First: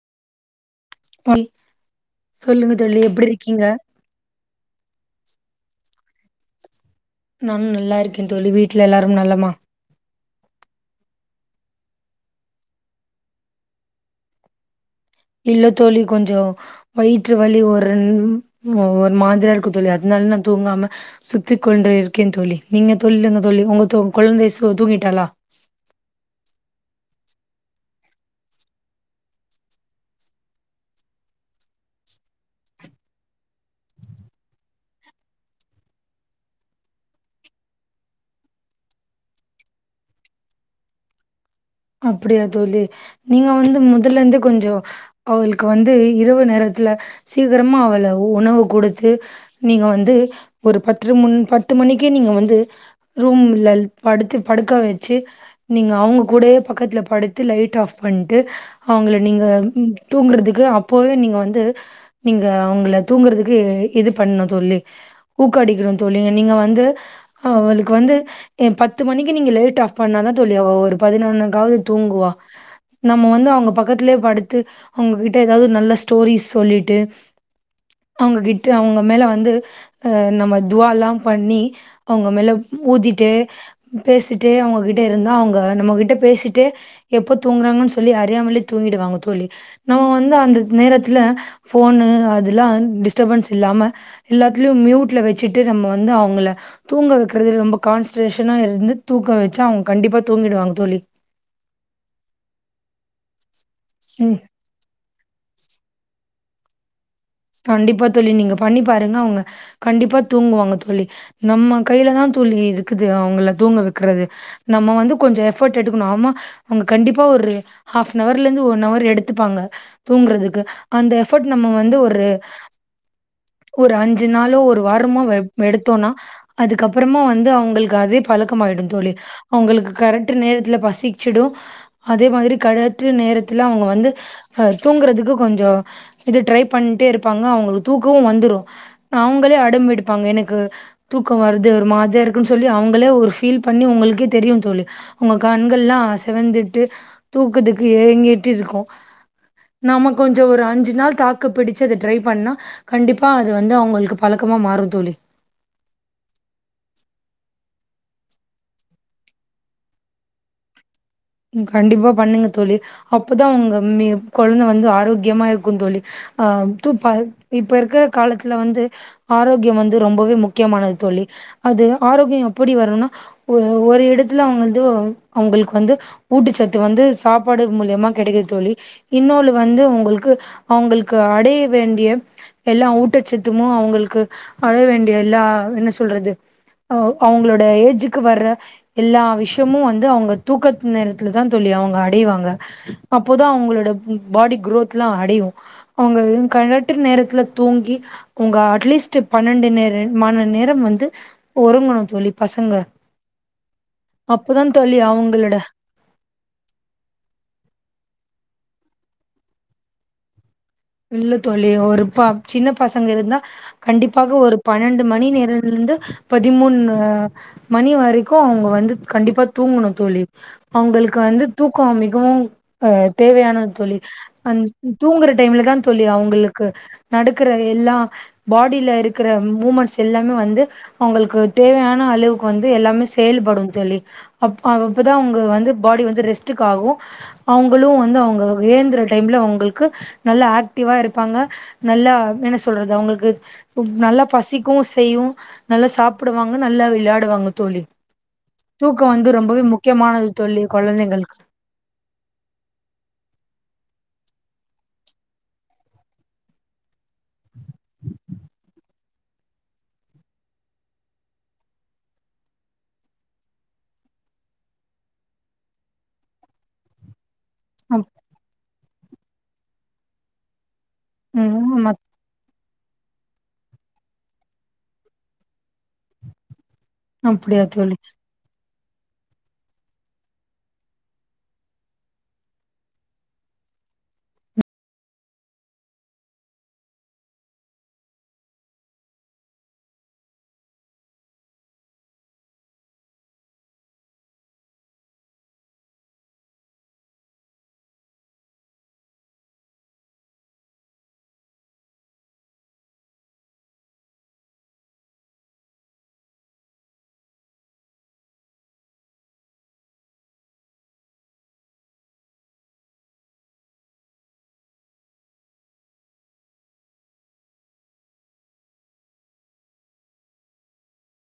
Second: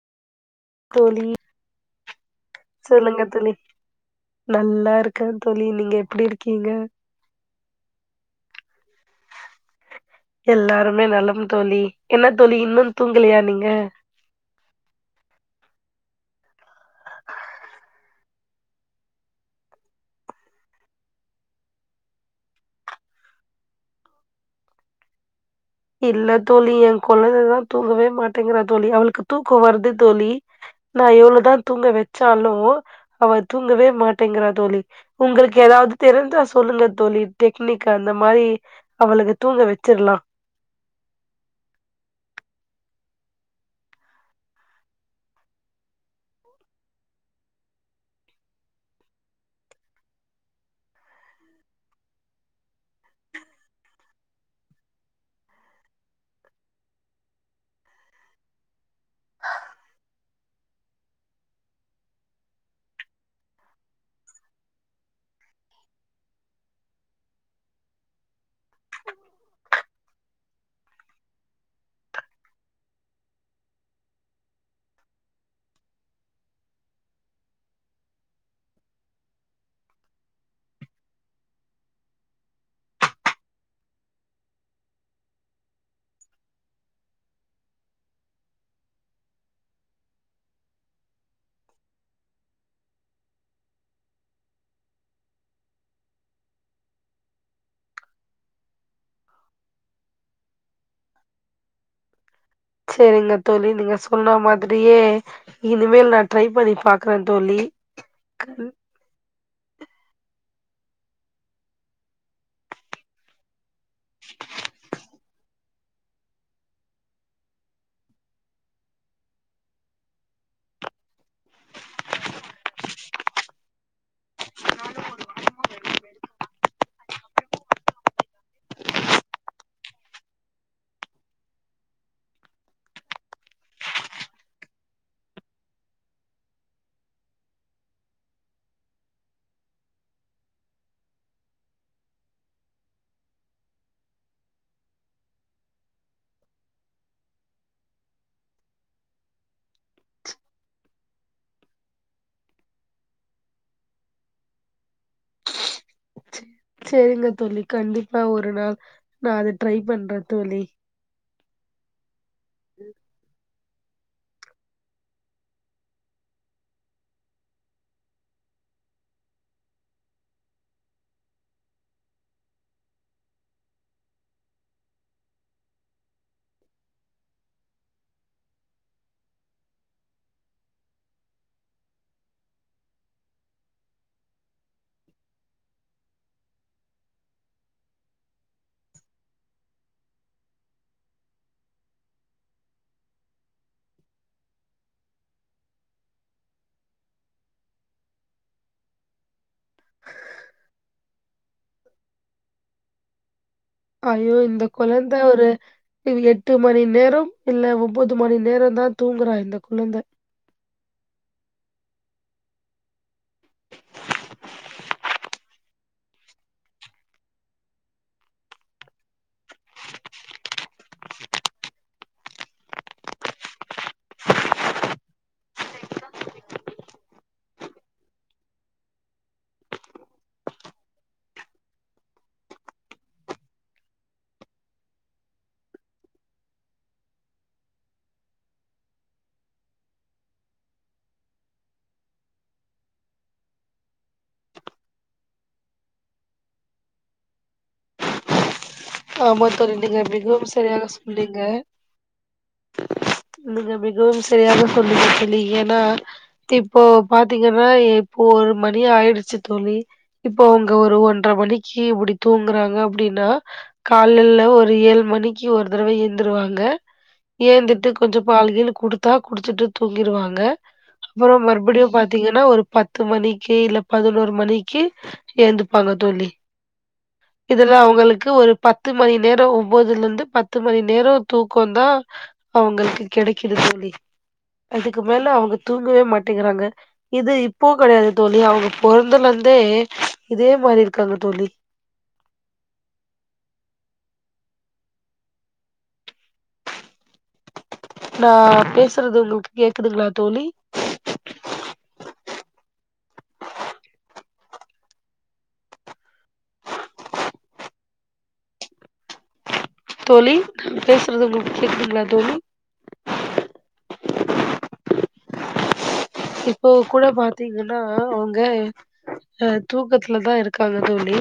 தோழி தோழி சொல்லுங்க எப்டி தோழி இருக்கீங்க நன்னா இருக்க தோழி நீங்க எப் எப்டி இருக்கீங்க நானு நல்லா இருக்கே தோழி வீட்ல எல்லாரும் நலமா எல்லாருமே நலம் தோழி என்ன தோழி இன்னு தூங்கலையா நீங்க இல்ல தோழி கொஞ்சோ வயிற்று வலி ஒரு ரெண் ஒரு மாதிரியா இருக்கு தோழி அதனால நா தூங்காம சுத்திக் கொண்டு இருக்கே தோழி நீங்க தொல்லுங்க தோழி ஒங்க தொ கொழந்தை சு தூங்கிட்டாளா இல்ல தோழி எ கொழந்த தா தூங்கவே மாட்டேங்கிறா தோழி அவளுக்கு தூக்கோ வருது தோழி நா எவ்ள தா தூங்க வெச்சாலு அவ தூங்கவே மாட்டேங்கிறா தோழி உங்களுக்கு ஏதாவது தெரிஞ்சா சொல்லுங்க தோழி டெக்னிக் அந்த மாரி அவளுக்கு தூங்க வச்சிர்லா அப்டியா தோழி நீங்க வந்து முதலந்தே கொஞ்சோ அவளுக்கு வந்து இரவு நேரத்துல சீக்கிரமா அவள உணவு கொடுத்து நீங்க வந்து ஒரு பத்து முன் பத்து மணிக்கே நீங்க வந்து ரூம்ல படுத்து படுக்க வச்சு நீங்க அவங்க கூடயே பக்கத்ல படுத்து லைட் ஆஃப் பண்ட்டு அவங்கள நீங்க தூங்குறதுக்கு அப் அப்போவே நீங்க வந்து நீங்க அவங்கள தூங்குறதுக்கு இது பண்ணு தோழி ஊக்க அடிக்கணு தோழி நீங்க வந்து அவளுக்கு வந்து ஏ பத்து மணிக்கு நீங்க லைட் ஆஃப் பண்ணா தா தோழி அவ ஒரு பதினொன்னு காவாது தூங்குவா நம்ம வந்து அவங்க பக்கத்துலே படுத்து அவங்ககிட்ட ஏதாவது நல்ல ஸ்டோரிஸ் சொல்லிட்டு அவங்க கிட்ட அவங்க மேல வந்து நம்ம துவாலா பண்ணி அவங்க மேல ஊதிட்டு பேசிட்டு அவங்க கிட்ட இருந்தா அவங்க நம்ம கிட்ட பேசி திட்டு எப்ப தூங்குறாங்கன் சொல்லி அறியாமலே தூங்கிடுவாங்க தோழி நம்ம வந்து அந்த நேரத்துல ஃபோனு அதுலா டிஸ்டபன்ஸ் இல்லாம எல்லாத்துலயு மியூட்ல வச்சுட்டு நம்ம வந்து அவங்கள தூங்க வைக்குறது ரொம்ப கான்ஸ்ரேஷனா இருந்து தூங்க வச்சு அவங்க கண்டிப்பா தூங்கிடுவாங்க தோழி செரிங்கத் தோழி நீங்க ம். சொன்னா மாதிரியே இனிமே நா ட்ரை பண்ணி பாக் கண்டிப்பா தோழி நீங்க பண்ணி பாருங்க அவங்க கண்டிப்பா தூங்குவாங்க தோழி நம்ம கையில தா தோழி இருக்குது அவங்கள தூங்க வைக் கிறது நம்ம வந்து கொஞ்சோ எஃபோட் எடுக்கணு ஆமா அவங்க கண்டிப்பா ஒரு ஆஃப் ஹவர்ல இருந்து ஒன்ஹவர் எடுத்துப்பாங்க தூங்கறதுக்கு அந்த எஃபோட் நம்ம வந்து ஒ ஒரு ஒரு அஞ்சு நாளோ ஒரு வாரமோ வ எடுத்தோனா அதுக்கப்பறமா வந்து அவங்களுக்கு அதே பழக்கமாயிடு தோழி அவங்களுக்கு கரெட்டு நேரத்துல பசிச்சிடு அதே மாதிரி கரேட்டு நேரத்துல அவங்க வந்து அ தூங்குறதுக்கு கொஞ்சோ இது ட்ரை பண்ட்டே இருப்பாங்க அவங்களுக்கு தூக்கோவு வந்துரு அவங்களே அடம்புடிப்பாங்க எனக்கு தூக்கோ வருது ஒரு மாதிரி இருக்குன்னு சொல்லி அவங்களே ஒரு ஃபீல் பண்ணி உங்களுக்கே தெரியு தோழி உங்க கண்கள்லா சிவந்துட்டு தூக்கத்துக்கு ஏங்கிட்டு இருக்கு நாம கொஞ்சோ ஒரு அஞ்சு நாள் தாக் க்கு பிடிச்சது ட்ரை பண்ணா கண்டிப்பா அது வந்து அவங்களுக்கு பழக்கமா மாறு தோழி ச்சு செரிங்க தோழி கண்டிப்பா ஒரு நாள் நா அத ட்ரை பண்றே தோழி ம் கண்டிப்பாப் பண்ணுங்க தோழி அப்பதா அவங்க ம் நேய கொழந்த வந்து ஆரோக்கியமா இருக்கும் தோழி ஆ தூப்ப இப்ப இருக்கிற காலத்துல வந்து ஆரோக்கியம் வந்து ரொம்பவே முக்கியமானது தோழி அது ஆரோக்கியம் எப்டி வரும்னா ஒரு ஒரு இடத்துல அவங்கந்து ஒ அவங்கள்க்கு வந்து ஊட்டச்சத்து வந்து சாப்பாடு மூலியமா கெடைக்குது தோழி இன்னொலு வந்து உங்களுக்கு அவங்களுக்கு அடைய வேண்டிய எல்லா ஊட்டச்சத்துமு அவங்களுக்கு அடைய வேண்டிய எல்லா என்ன சொல்றது அவ் அவங்களோட ஏஜுக்கு வர எல்லா விஷயமும் வந்து அவங்க தூக்கத் நேரத்துலதா தோழி அவங்க அடைவாங்க அப்போதா அவங்களோட ப் பாடி குரோத்லா அடையு அவங்க கரேட்டு நேரத்துல தூங்கி அவங்க அட்லீஸ்ட் பன்னெண்டு நேர மாண நேரம் வந்து ஒரங்கணு தோழி பசங்க ஐயோ அப்போதா இந்த தோழி கொழந்த ஒரு அவங்களோட இவ் எட்டு மணி நேரோம் இல்ல ஒம்போது மணி நேரோ தா தூங்குறா இந்த கொழந்த இல்ல தோழி ஒரு ப சின்ன பசங்க இருந்தா கண்டிப்பாக ஒரு பன்னெண்டு மணி நேரலிருந்து பதிமூணு மணி வரைக்கு அவங்க வந்து கண்டிப்பா தூங்கணு தோழி அவங்களுக்கு வந்து தூக்கோ மிகவும் அ தேவையானது தோழி அந் தூங்குற டைம்லதா தோழி அவங்களுக்கு நடக்கற எல்லா பாடியில இருக்குற மூமெண்ட்ஸ் எல்லாம வந்து அவங்களுக்கு தேவையான அளவுக்கு வந்து எல்லாமே செயல்படும் தோழி அப்பவ் அப்பதா அவங்க வந்து பாடி வந்து ரெஸ்ட்டுக்கு ஆகு அவங்களு வந்து அவங்க ஏந்துற டைம்ல அவங்களுக்கு நல்லா ஆக்டிவா இருப்பாங்க நல்லா என்ன சொல்றது அவங்களுக்கு ம் நல்லா பசிக்கு செய்யு நல்லா சாப்புடுவாங்க நல்லா விளையாடுவாங்க தோழி தூக்கோ வந்து ஆமா ரொம்பவே தோழி நீங்க முக்கியமானது மிகவும் தோழி சரியாக கொழந்தைங்களுக்கு சொன்னீங்க நீங்க மிகவும் ஸ் சரியாக சொன்னீங்க தோழி ஏன்னா இப்போ பாத் தீங்கனா இப்போ ஒரு மணி ஆயிடுச் ச்சு தோழி இப்போ அவ்ங்க ஒரு ஒன்ற மணிக்கி இப்புடி தூங்குறாங்க அப்புடின்னா காலல்ல ஒரு ஏழு மணிக்கி ஒரு தடவ எந்துருவாங்க ஏந்துட்டு அப் கொஞ்சம் பால்கீழு குடுத்தா குடிச்சுட்டு தூங்கிருவாங்க அப்புறோ ம் ஆமா மறுபடியும் பாத்தீங்கனா ஒரு பத் பத்து மணிக்கு இல்ல பதினோரு மணிக்கு சேந்துப்பாங்க தோழி அப்டியா இதெல்லா தோழி அவுங்களுக்கு ஒரு பத்து மணி நேரோ ஒம்போதுலிருந்து பத்து மணி நேரோ தூக்கோந்தா அவுங்களுக்கு கெடைக்குது தோழி அதுக்கு மேல அவுங்க தூங்கவே மாட்டேங்குறாங்க இது இப்போ கெடயாது தோழி அவுங்க பொறந்ததிலிந்தே இதே மாரி இருக்காங்க தோழி நா பேசுறது உங்களுக்கு கேக்குதுங்களா தோழி தோழி பேசுறது உங்களுக்கு கேக்குதுங்களா தோழி இப்போ கூட பாத்தீங்குனா அவுங்க அ தூக்கத்துலதா இருக்காங்க தோழி